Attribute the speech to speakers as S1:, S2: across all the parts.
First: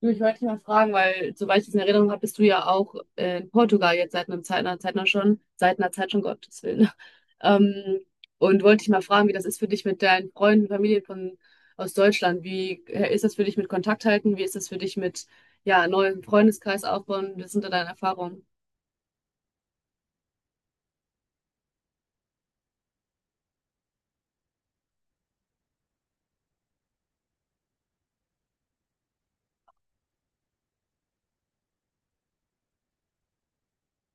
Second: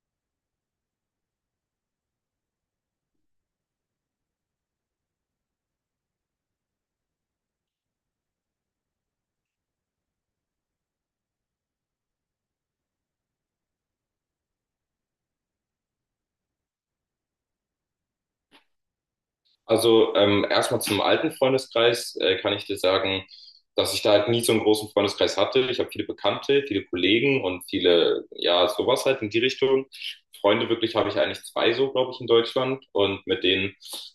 S1: Du, ich wollte dich mal fragen, weil soweit ich das in Erinnerung habe, bist du ja auch in Portugal jetzt seit einem Zeit, einer Zeit noch schon, seit einer Zeit schon, Gottes Willen. Ähm, und wollte dich mal fragen, wie das ist für dich mit deinen Freunden, Familien von, aus Deutschland. Wie ist das für dich mit Kontakt halten? Wie ist das für dich mit, ja, neuen Freundeskreis aufbauen? Was sind da deine Erfahrungen?
S2: Also erstmal zum alten Freundeskreis kann ich dir sagen, dass ich da halt nie so einen großen Freundeskreis hatte. Ich habe viele Bekannte, viele Kollegen und viele, ja, sowas halt in die Richtung. Freunde wirklich habe ich eigentlich zwei so, glaube ich, in Deutschland. Und mit denen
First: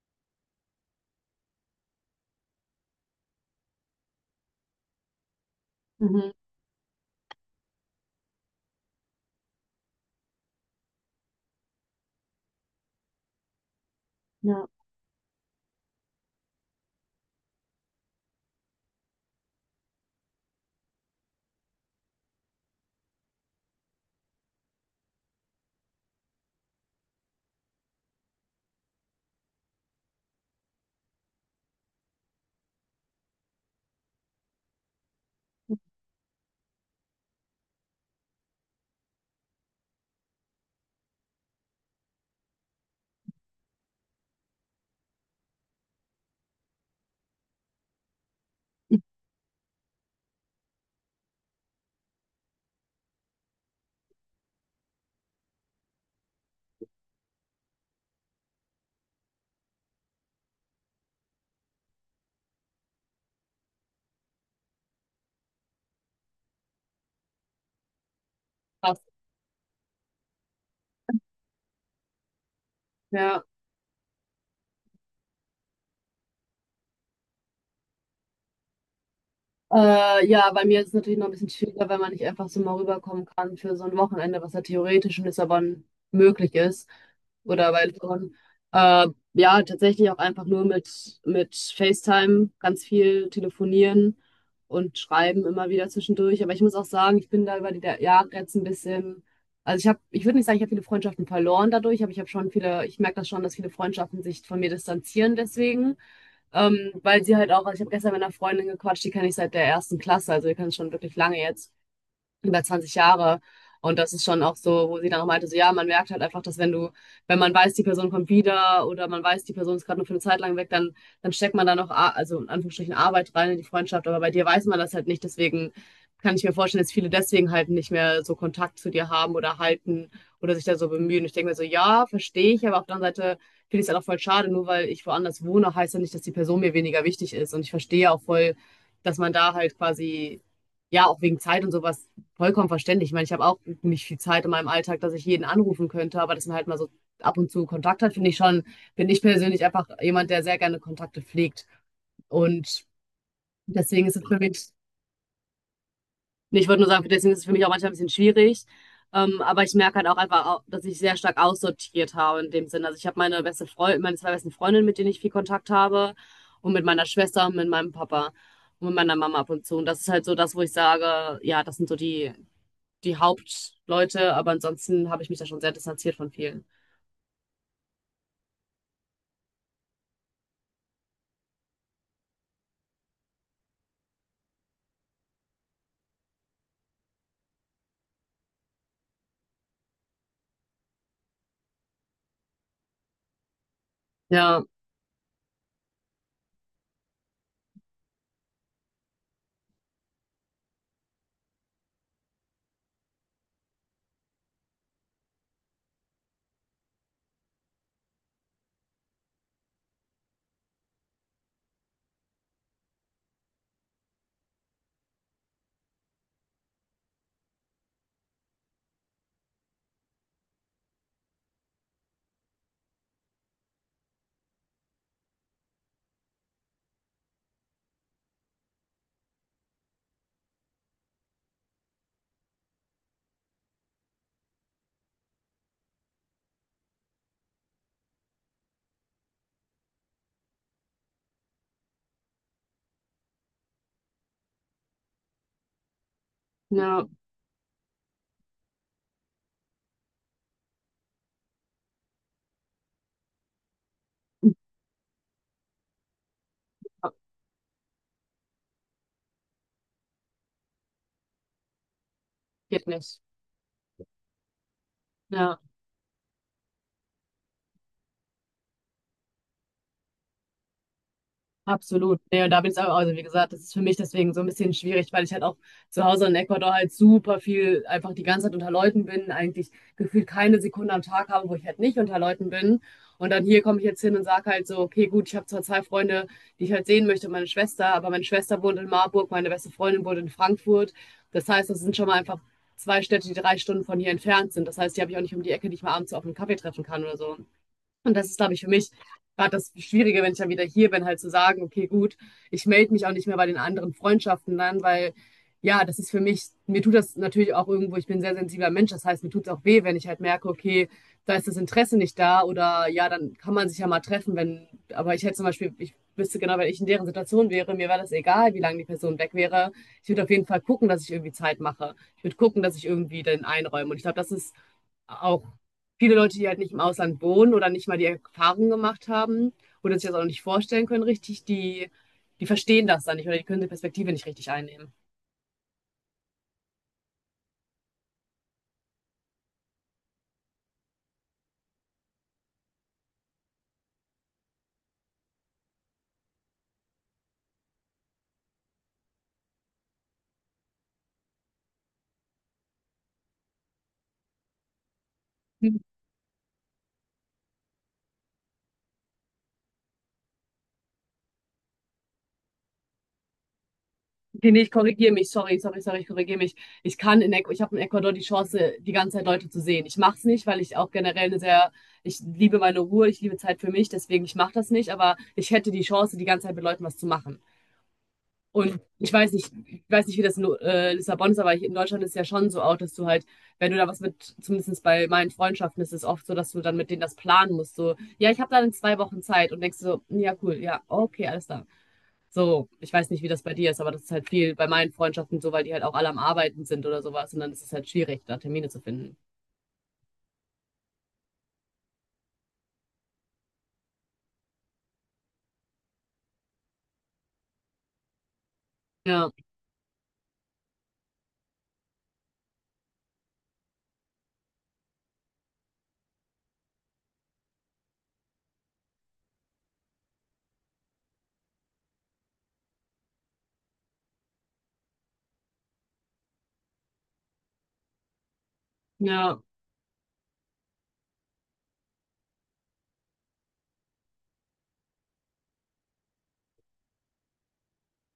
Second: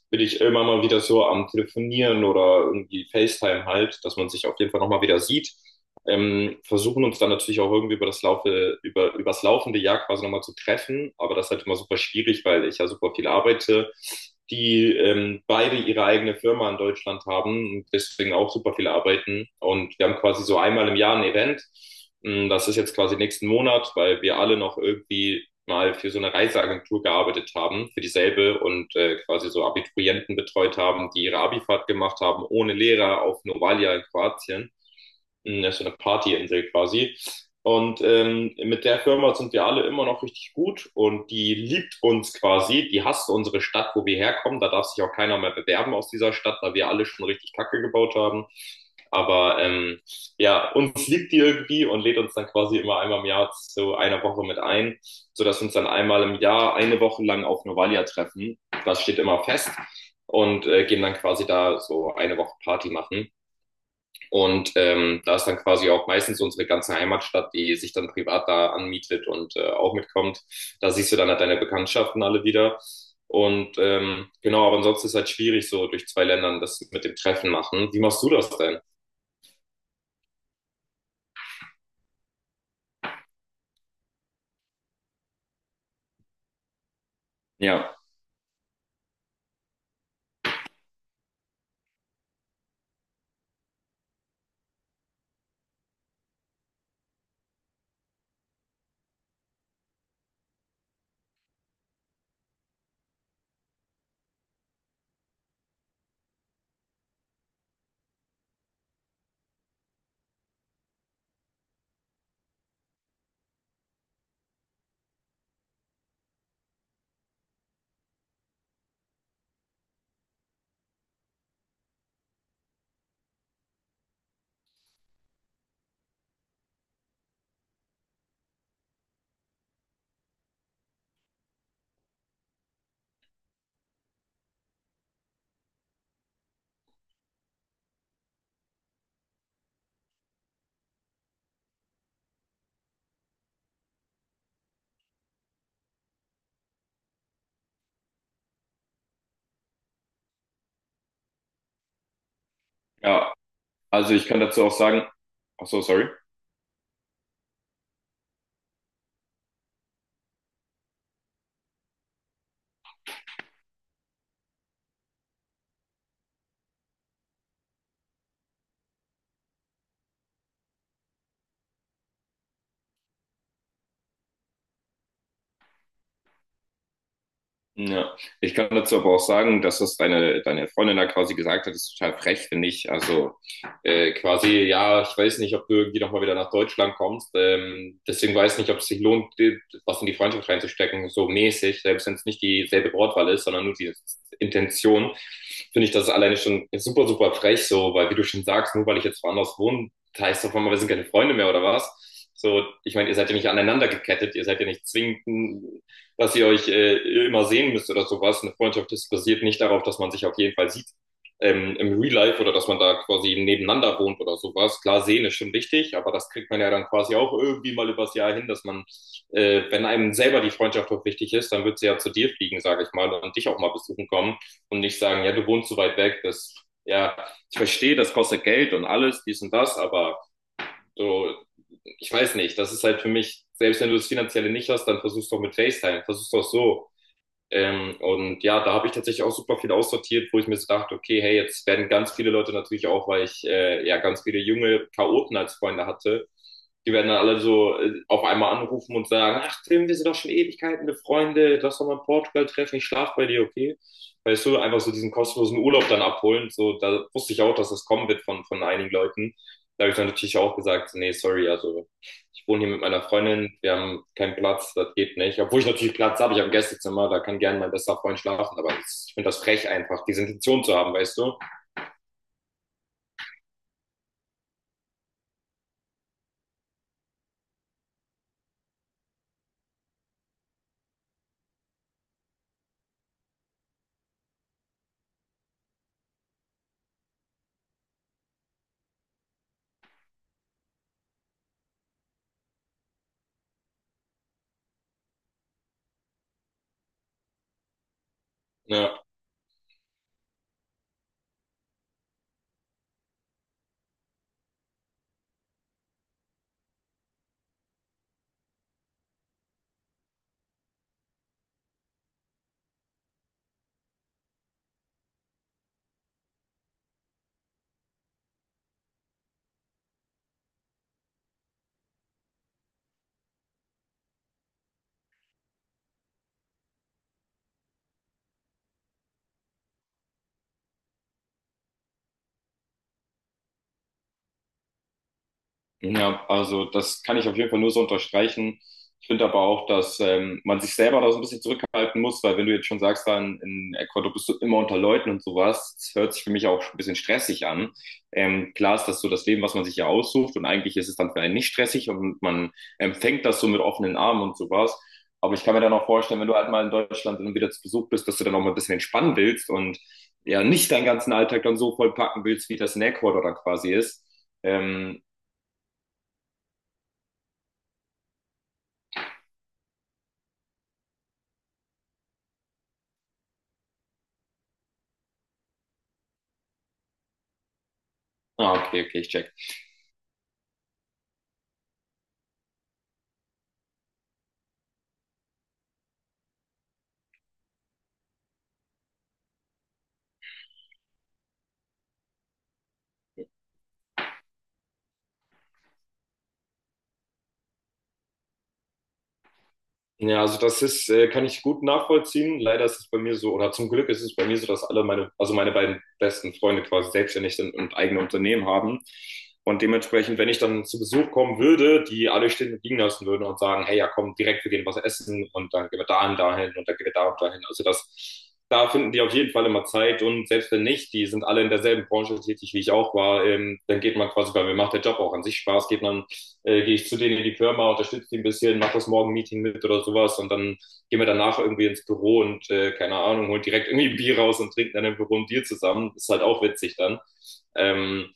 S2: bin ich immer mal wieder so am Telefonieren oder irgendwie FaceTime halt, dass man sich auf jeden Fall nochmal wieder sieht,
S1: Mhm.
S2: versuchen uns dann natürlich auch irgendwie übers laufende Jahr quasi nochmal zu treffen. Aber das ist halt immer super schwierig, weil ich ja super viel arbeite,
S1: Ja.
S2: die beide ihre eigene Firma in Deutschland haben und deswegen auch super viel arbeiten. Und wir haben quasi so einmal im Jahr ein Event. Das ist jetzt quasi nächsten Monat, weil wir alle noch irgendwie mal für so eine Reiseagentur gearbeitet haben, für dieselbe und quasi so Abiturienten betreut haben, die ihre Abifahrt gemacht haben, ohne Lehrer auf Novalia in Kroatien. Das ist so eine Partyinsel quasi. Und mit der Firma sind wir alle immer noch richtig gut und die liebt uns quasi. Die hasst unsere Stadt, wo wir herkommen. Da darf sich auch keiner mehr bewerben aus dieser Stadt, weil wir alle schon richtig Kacke gebaut haben. Aber ja, uns liebt die irgendwie und lädt uns dann quasi immer einmal im Jahr zu einer Woche mit ein, sodass wir uns dann einmal im Jahr eine Woche lang auf Novalia treffen. Das steht immer fest und gehen dann quasi da so eine Woche Party machen. Und da ist dann quasi auch meistens unsere ganze Heimatstadt, die sich dann privat da
S1: Krass.
S2: anmietet und auch mitkommt. Da siehst du dann halt deine Bekanntschaften alle wieder.
S1: Ja.
S2: Und genau, aber ansonsten ist halt schwierig, so durch zwei Ländern das mit dem Treffen machen. Wie machst du das denn?
S1: Ja, bei mir ist es natürlich noch ein bisschen schwieriger, weil man nicht einfach so mal rüberkommen kann für so ein Wochenende, was ja theoretisch in Lissabon möglich ist. Oder bei
S2: Ja,
S1: Lissabon. Äh, ja, tatsächlich auch einfach nur mit FaceTime, ganz viel telefonieren und schreiben immer wieder zwischendurch. Aber ich muss auch sagen, ich bin da über Jahre jetzt ein bisschen, also ich habe, ich würde nicht sagen, ich habe viele Freundschaften verloren dadurch, aber ich habe schon viele, ich merke das schon, dass viele Freundschaften sich von mir distanzieren deswegen. Weil sie halt auch, also ich habe gestern mit einer Freundin gequatscht, die kenne ich seit der ersten Klasse, also wir kennen es schon wirklich lange jetzt über 20 Jahre. Und das ist schon auch so, wo sie dann auch meinte, so ja, man merkt halt einfach, dass wenn man weiß, die Person kommt wieder oder man weiß, die Person ist gerade nur für eine Zeit lang weg, dann steckt man da noch, also in Anführungsstrichen Arbeit rein in die Freundschaft. Aber bei dir weiß man das halt nicht. Deswegen kann ich mir vorstellen, dass viele deswegen halt nicht mehr so Kontakt zu dir haben oder halten oder sich da so bemühen. Ich denke mir so, ja, verstehe ich, aber auf der anderen Seite finde ich es halt auch voll schade, nur weil ich woanders wohne, heißt ja nicht, dass die Person mir weniger wichtig ist. Und ich verstehe auch voll, dass man da halt quasi ja, auch wegen Zeit und sowas vollkommen verständlich. Ich meine, ich habe auch nicht viel Zeit in meinem Alltag, dass ich jeden anrufen könnte, aber dass man halt mal so ab und zu Kontakt hat, finde ich schon, bin ich persönlich einfach jemand, der sehr gerne Kontakte pflegt. Und
S2: ja.
S1: deswegen
S2: Also
S1: ist es
S2: ich
S1: für
S2: kann dazu
S1: mich,
S2: auch sagen, ach so, sorry.
S1: nee, ich würde nur sagen, deswegen ist es für mich auch manchmal ein bisschen schwierig. Aber ich merke halt auch einfach, dass ich sehr stark aussortiert habe in dem Sinne. Also ich habe meine beste Freundin, meine zwei besten Freundinnen, mit denen ich viel Kontakt habe und mit meiner Schwester und mit meinem Papa und mit meiner Mama ab und zu. Und das ist halt so das, wo ich sage, ja, das sind so die Hauptleute, aber ansonsten habe ich mich da schon sehr distanziert von vielen.
S2: Ja, ich kann dazu aber auch sagen, dass das deine Freundin da quasi gesagt hat, ist total frech, finde ich. Also quasi, ja, ich weiß nicht, ob du irgendwie nochmal wieder nach Deutschland kommst. Deswegen weiß nicht, ob es sich lohnt, dir was in die Freundschaft reinzustecken, so mäßig, selbst wenn es nicht dieselbe Wortwahl ist, sondern nur die
S1: Ja,
S2: Intention, finde ich das alleine schon super, super frech, so, weil wie du schon sagst, nur weil ich jetzt woanders wohne, heißt das auf einmal, wir sind keine Freunde mehr oder was? So, ich meine, ihr seid ja nicht aneinander gekettet, ihr seid ja nicht zwingend, dass ihr euch immer sehen müsst oder sowas. Eine Freundschaft ist basiert nicht darauf, dass man sich auf jeden Fall sieht, im Real Life oder dass man da quasi nebeneinander wohnt oder sowas. Klar, sehen ist schon wichtig, aber das kriegt man ja dann quasi auch irgendwie mal übers Jahr hin, dass man, wenn einem selber die Freundschaft auch wichtig ist, dann wird sie ja zu dir fliegen, sage ich mal, und dich auch mal besuchen kommen und nicht sagen, ja, du wohnst so weit weg, das, ja, ich verstehe, das kostet Geld und alles, dies und das, aber so, ich weiß nicht, das ist halt für mich, selbst wenn du das Finanzielle nicht hast, dann versuch's doch mit FaceTime, versuch's doch so, und ja, da habe ich tatsächlich auch super viel aussortiert, wo ich mir so dachte, okay, hey, jetzt werden ganz viele Leute natürlich auch, weil ich ja ganz viele junge Chaoten als Freunde hatte, die
S1: ja,
S2: werden dann alle so auf einmal anrufen und sagen, ach Tim, wir sind doch schon Ewigkeiten befreunde, lass doch mal in Portugal treffen, ich schlaf bei dir, okay? Weißt du, einfach so diesen kostenlosen Urlaub dann abholen, so, da wusste ich auch, dass das kommen wird von einigen Leuten. Da habe ich dann natürlich auch gesagt, nee, sorry, also ich wohne hier mit
S1: geht
S2: meiner
S1: nicht.
S2: Freundin, wir haben keinen Platz, das geht nicht.
S1: Ja.
S2: Obwohl ich natürlich Platz habe, ich habe ein Gästezimmer, da kann gerne mein bester Freund schlafen, aber ich finde das frech einfach, diese Intention zu haben, weißt du?
S1: Absolut. Nee, und da bin ich auch. Also wie gesagt, das ist für mich deswegen so ein bisschen schwierig, weil ich halt auch zu Hause in Ecuador halt super viel einfach die ganze Zeit unter Leuten bin, eigentlich gefühlt keine Sekunde am Tag habe, wo ich halt nicht unter Leuten bin. Und dann hier komme ich jetzt hin und sage halt so, okay, gut, ich habe zwar zwei Freunde, die ich halt sehen möchte, meine Schwester, aber meine Schwester wohnt in Marburg, meine beste Freundin wohnt in Frankfurt. Das heißt, das sind schon mal einfach zwei Städte, die 3 Stunden von hier entfernt sind. Das heißt, die habe ich auch nicht um die Ecke, die ich mal abends so auf einen Kaffee treffen kann oder so. Und das ist, glaube ich, für mich
S2: Ja.
S1: gerade das Schwierige, wenn ich dann wieder hier bin, halt zu sagen, okay, gut, ich melde mich auch nicht mehr bei den anderen Freundschaften dann, weil ja, das ist für mich, mir tut das natürlich auch irgendwo, ich bin ein sehr sensibler Mensch, das heißt, mir tut es auch weh, wenn ich halt merke, okay, da ist das Interesse nicht da oder ja, dann kann man sich ja mal treffen, wenn, aber ich hätte zum Beispiel, ich wüsste genau, wenn ich in deren Situation wäre, mir wäre das egal, wie lange die Person weg wäre. Ich würde auf jeden Fall gucken, dass ich irgendwie Zeit mache. Ich würde gucken, dass ich irgendwie den einräume. Und ich glaube, das ist auch viele Leute, die halt nicht im Ausland wohnen oder nicht mal die Erfahrung gemacht haben oder sich das auch nicht vorstellen können richtig, die verstehen das dann nicht oder die können die Perspektive nicht richtig einnehmen.
S2: Ja, also das kann ich auf jeden Fall nur so unterstreichen. Ich finde aber auch, dass man sich selber da so ein bisschen zurückhalten muss, weil wenn du jetzt schon sagst, dann in Ecuador bist du immer unter Leuten und sowas, das hört sich für mich auch ein bisschen stressig an. Klar ist das so das Leben, was man sich ja aussucht, und eigentlich ist es dann für einen nicht stressig und man empfängt das so mit offenen Armen und sowas. Aber ich kann mir dann auch vorstellen, wenn du halt mal in Deutschland dann wieder zu Besuch bist, dass du dann auch mal ein bisschen entspannen willst und ja nicht deinen ganzen Alltag dann so vollpacken willst, wie das in Ecuador dann quasi ist.
S1: Okay, nee, ich
S2: Ähm,
S1: korrigiere mich, sorry, sorry, sorry, ich korrigiere mich. Ich kann in, Ecuador, ich habe in Ecuador die Chance, die ganze Zeit Leute zu sehen. Ich mache es nicht, weil ich auch generell eine sehr, ich liebe meine Ruhe, ich liebe Zeit für mich, deswegen ich mache das nicht, aber ich hätte die Chance, die ganze Zeit mit Leuten was zu machen.
S2: Ah,
S1: Und
S2: okay, okay, ich
S1: ich
S2: check.
S1: weiß nicht, ich weiß nicht, wie das in Lissabon ist, aber hier in Deutschland ist es ja schon so auch, dass du halt, wenn du da was mit, zumindest bei meinen Freundschaften ist es oft so, dass du dann mit denen das planen musst. So, ja, ich habe dann in 2 Wochen Zeit und denkst so, ja, cool, ja, okay, alles da. So, ich weiß nicht, wie das bei dir ist, aber das ist halt viel bei meinen Freundschaften so, weil die halt auch alle am Arbeiten sind oder sowas und dann ist es halt schwierig, da Termine zu finden.
S2: Ja, also das ist, kann ich gut nachvollziehen. Leider ist es bei mir so, oder zum Glück ist es bei mir so, dass alle meine, also meine beiden besten Freunde quasi selbstständig sind und eigene Unternehmen haben.
S1: Ja,
S2: Und dementsprechend, wenn ich dann zu Besuch kommen würde, die alle stehen und liegen lassen würden und sagen, hey, ja, komm, direkt, wir gehen was essen und dann gehen wir dahin, dahin und dann gehen wir da und dahin. Also das, da finden die auf jeden Fall immer Zeit, und selbst wenn nicht, die sind alle in derselben Branche tätig, wie ich auch war, dann geht man quasi, weil mir macht der Job auch an sich Spaß, geht man gehe ich zu denen in die Firma, unterstütze die ein bisschen, mache das
S1: ja.
S2: Morgen-Meeting mit oder sowas und dann gehen wir danach irgendwie ins Büro und keine Ahnung, holen direkt irgendwie ein Bier raus und trinken dann im Büro ein Bier zusammen. Ist halt auch witzig dann. Ähm,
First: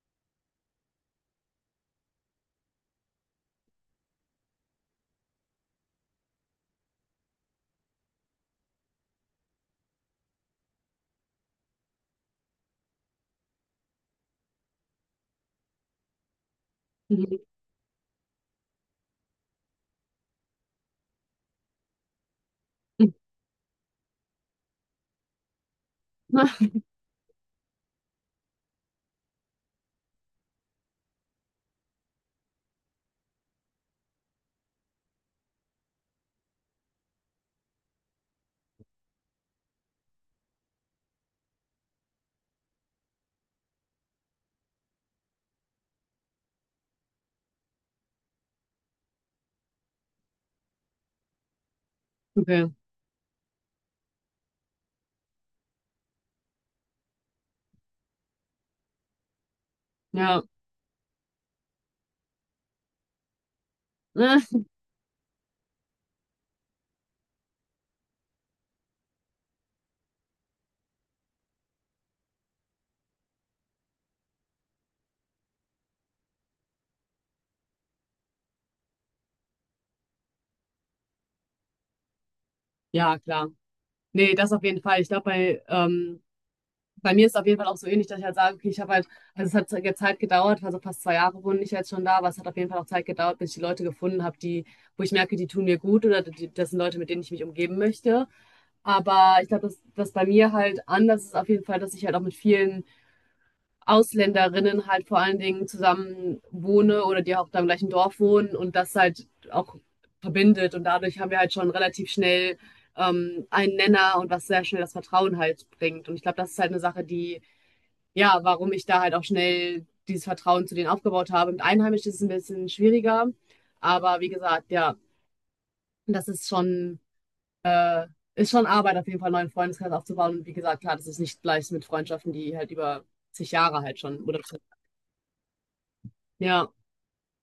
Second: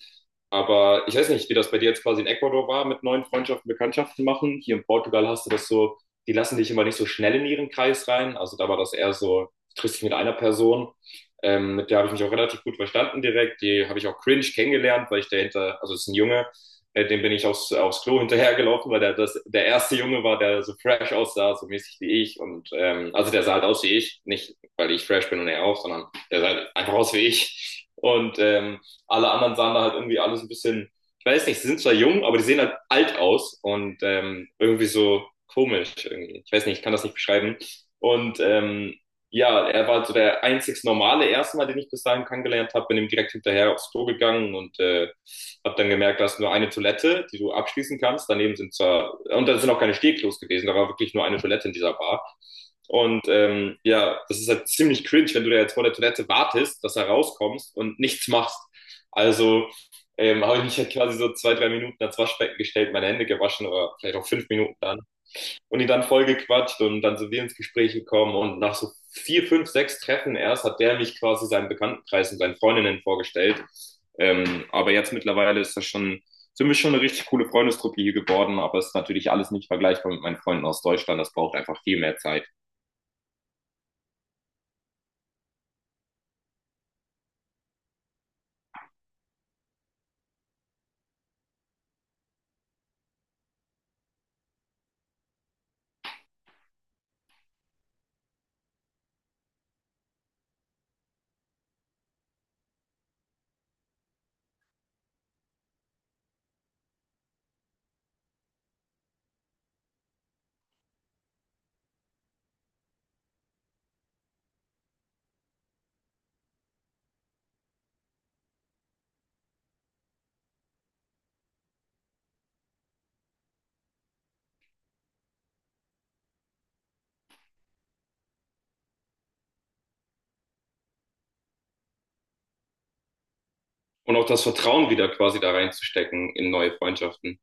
S2: aber ich weiß nicht, wie das bei dir jetzt quasi in Ecuador war, mit neuen Freundschaften, Bekanntschaften machen. Hier in Portugal hast du das so, die lassen dich immer nicht so schnell in ihren Kreis rein. Also da war das eher so, du triffst dich mit einer Person. Mit der habe ich mich auch relativ gut verstanden direkt. Die habe ich auch cringe kennengelernt, weil ich dahinter, also es ist ein Junge, dem bin
S1: Mhm.
S2: ich aufs Klo hinterhergelaufen, weil der, das, der erste Junge war, der so fresh aussah, so mäßig wie ich. Und also der sah halt aus wie ich. Nicht, weil ich fresh bin und er auch, sondern der sah halt einfach aus wie ich. Und alle anderen sahen da halt irgendwie alles ein bisschen, ich weiß nicht, sie sind zwar jung, aber die sehen halt alt aus und irgendwie so komisch irgendwie. Ich weiß nicht, ich kann das nicht beschreiben. Und ja, er war so der einzig normale erste Mal, den ich bis dahin kennengelernt habe, bin ihm direkt hinterher aufs Klo gegangen und habe dann gemerkt, da ist nur eine Toilette, die du abschließen kannst. Daneben sind zwar, und da sind auch keine Stehklos gewesen, da war wirklich nur eine Toilette in dieser Bar.
S1: Okay,
S2: Und ja, das ist halt ziemlich cringe, wenn du da jetzt vor der Toilette wartest, dass er rauskommst und nichts machst. Also
S1: ja.
S2: habe ich mich halt quasi so 2, 3 Minuten ans Waschbecken gestellt, meine Hände gewaschen oder vielleicht auch 5 Minuten dann, und ihn dann voll gequatscht und dann sind wir ins Gespräch gekommen und nach so vier, fünf, sechs Treffen erst hat der mich quasi seinen Bekanntenkreis und seinen Freundinnen vorgestellt. Aber jetzt mittlerweile ist das schon, sind wir schon eine richtig coole Freundestruppe hier geworden, aber es ist natürlich alles nicht vergleichbar mit meinen Freunden aus Deutschland. Das braucht einfach viel mehr Zeit.
S1: Ja, klar. Nee, das auf jeden Fall. Ich glaube, bei, bei mir ist es auf jeden Fall auch so ähnlich, dass ich halt sage, okay, ich habe halt, also es hat jetzt Zeit gedauert, also fast 2 Jahre wohne ich jetzt schon da, aber es hat auf jeden Fall auch Zeit gedauert, bis ich die Leute gefunden habe, die, wo ich merke, die tun mir gut oder die, das sind Leute, mit denen ich mich umgeben möchte. Aber ich glaube, dass das bei mir halt anders ist auf jeden Fall, dass ich halt auch mit vielen Ausländerinnen halt vor allen Dingen zusammen wohne oder die auch da im gleichen Dorf wohnen und das halt auch verbindet. Und dadurch haben wir halt schon relativ schnell einen Nenner und was sehr schnell das Vertrauen halt bringt. Und ich glaube, das ist halt eine Sache, die ja, warum ich da halt auch schnell dieses Vertrauen zu denen aufgebaut habe. Mit Einheimischen ist es ein bisschen schwieriger, aber wie gesagt, ja, das äh, ist schon Arbeit, auf jeden Fall einen neuen Freundeskreis aufzubauen. Und wie gesagt, klar, das ist nicht gleich mit Freundschaften, die halt über zig Jahre halt
S2: Und
S1: schon,
S2: auch
S1: oder
S2: das Vertrauen wieder quasi da reinzustecken in
S1: ja,
S2: neue Freundschaften.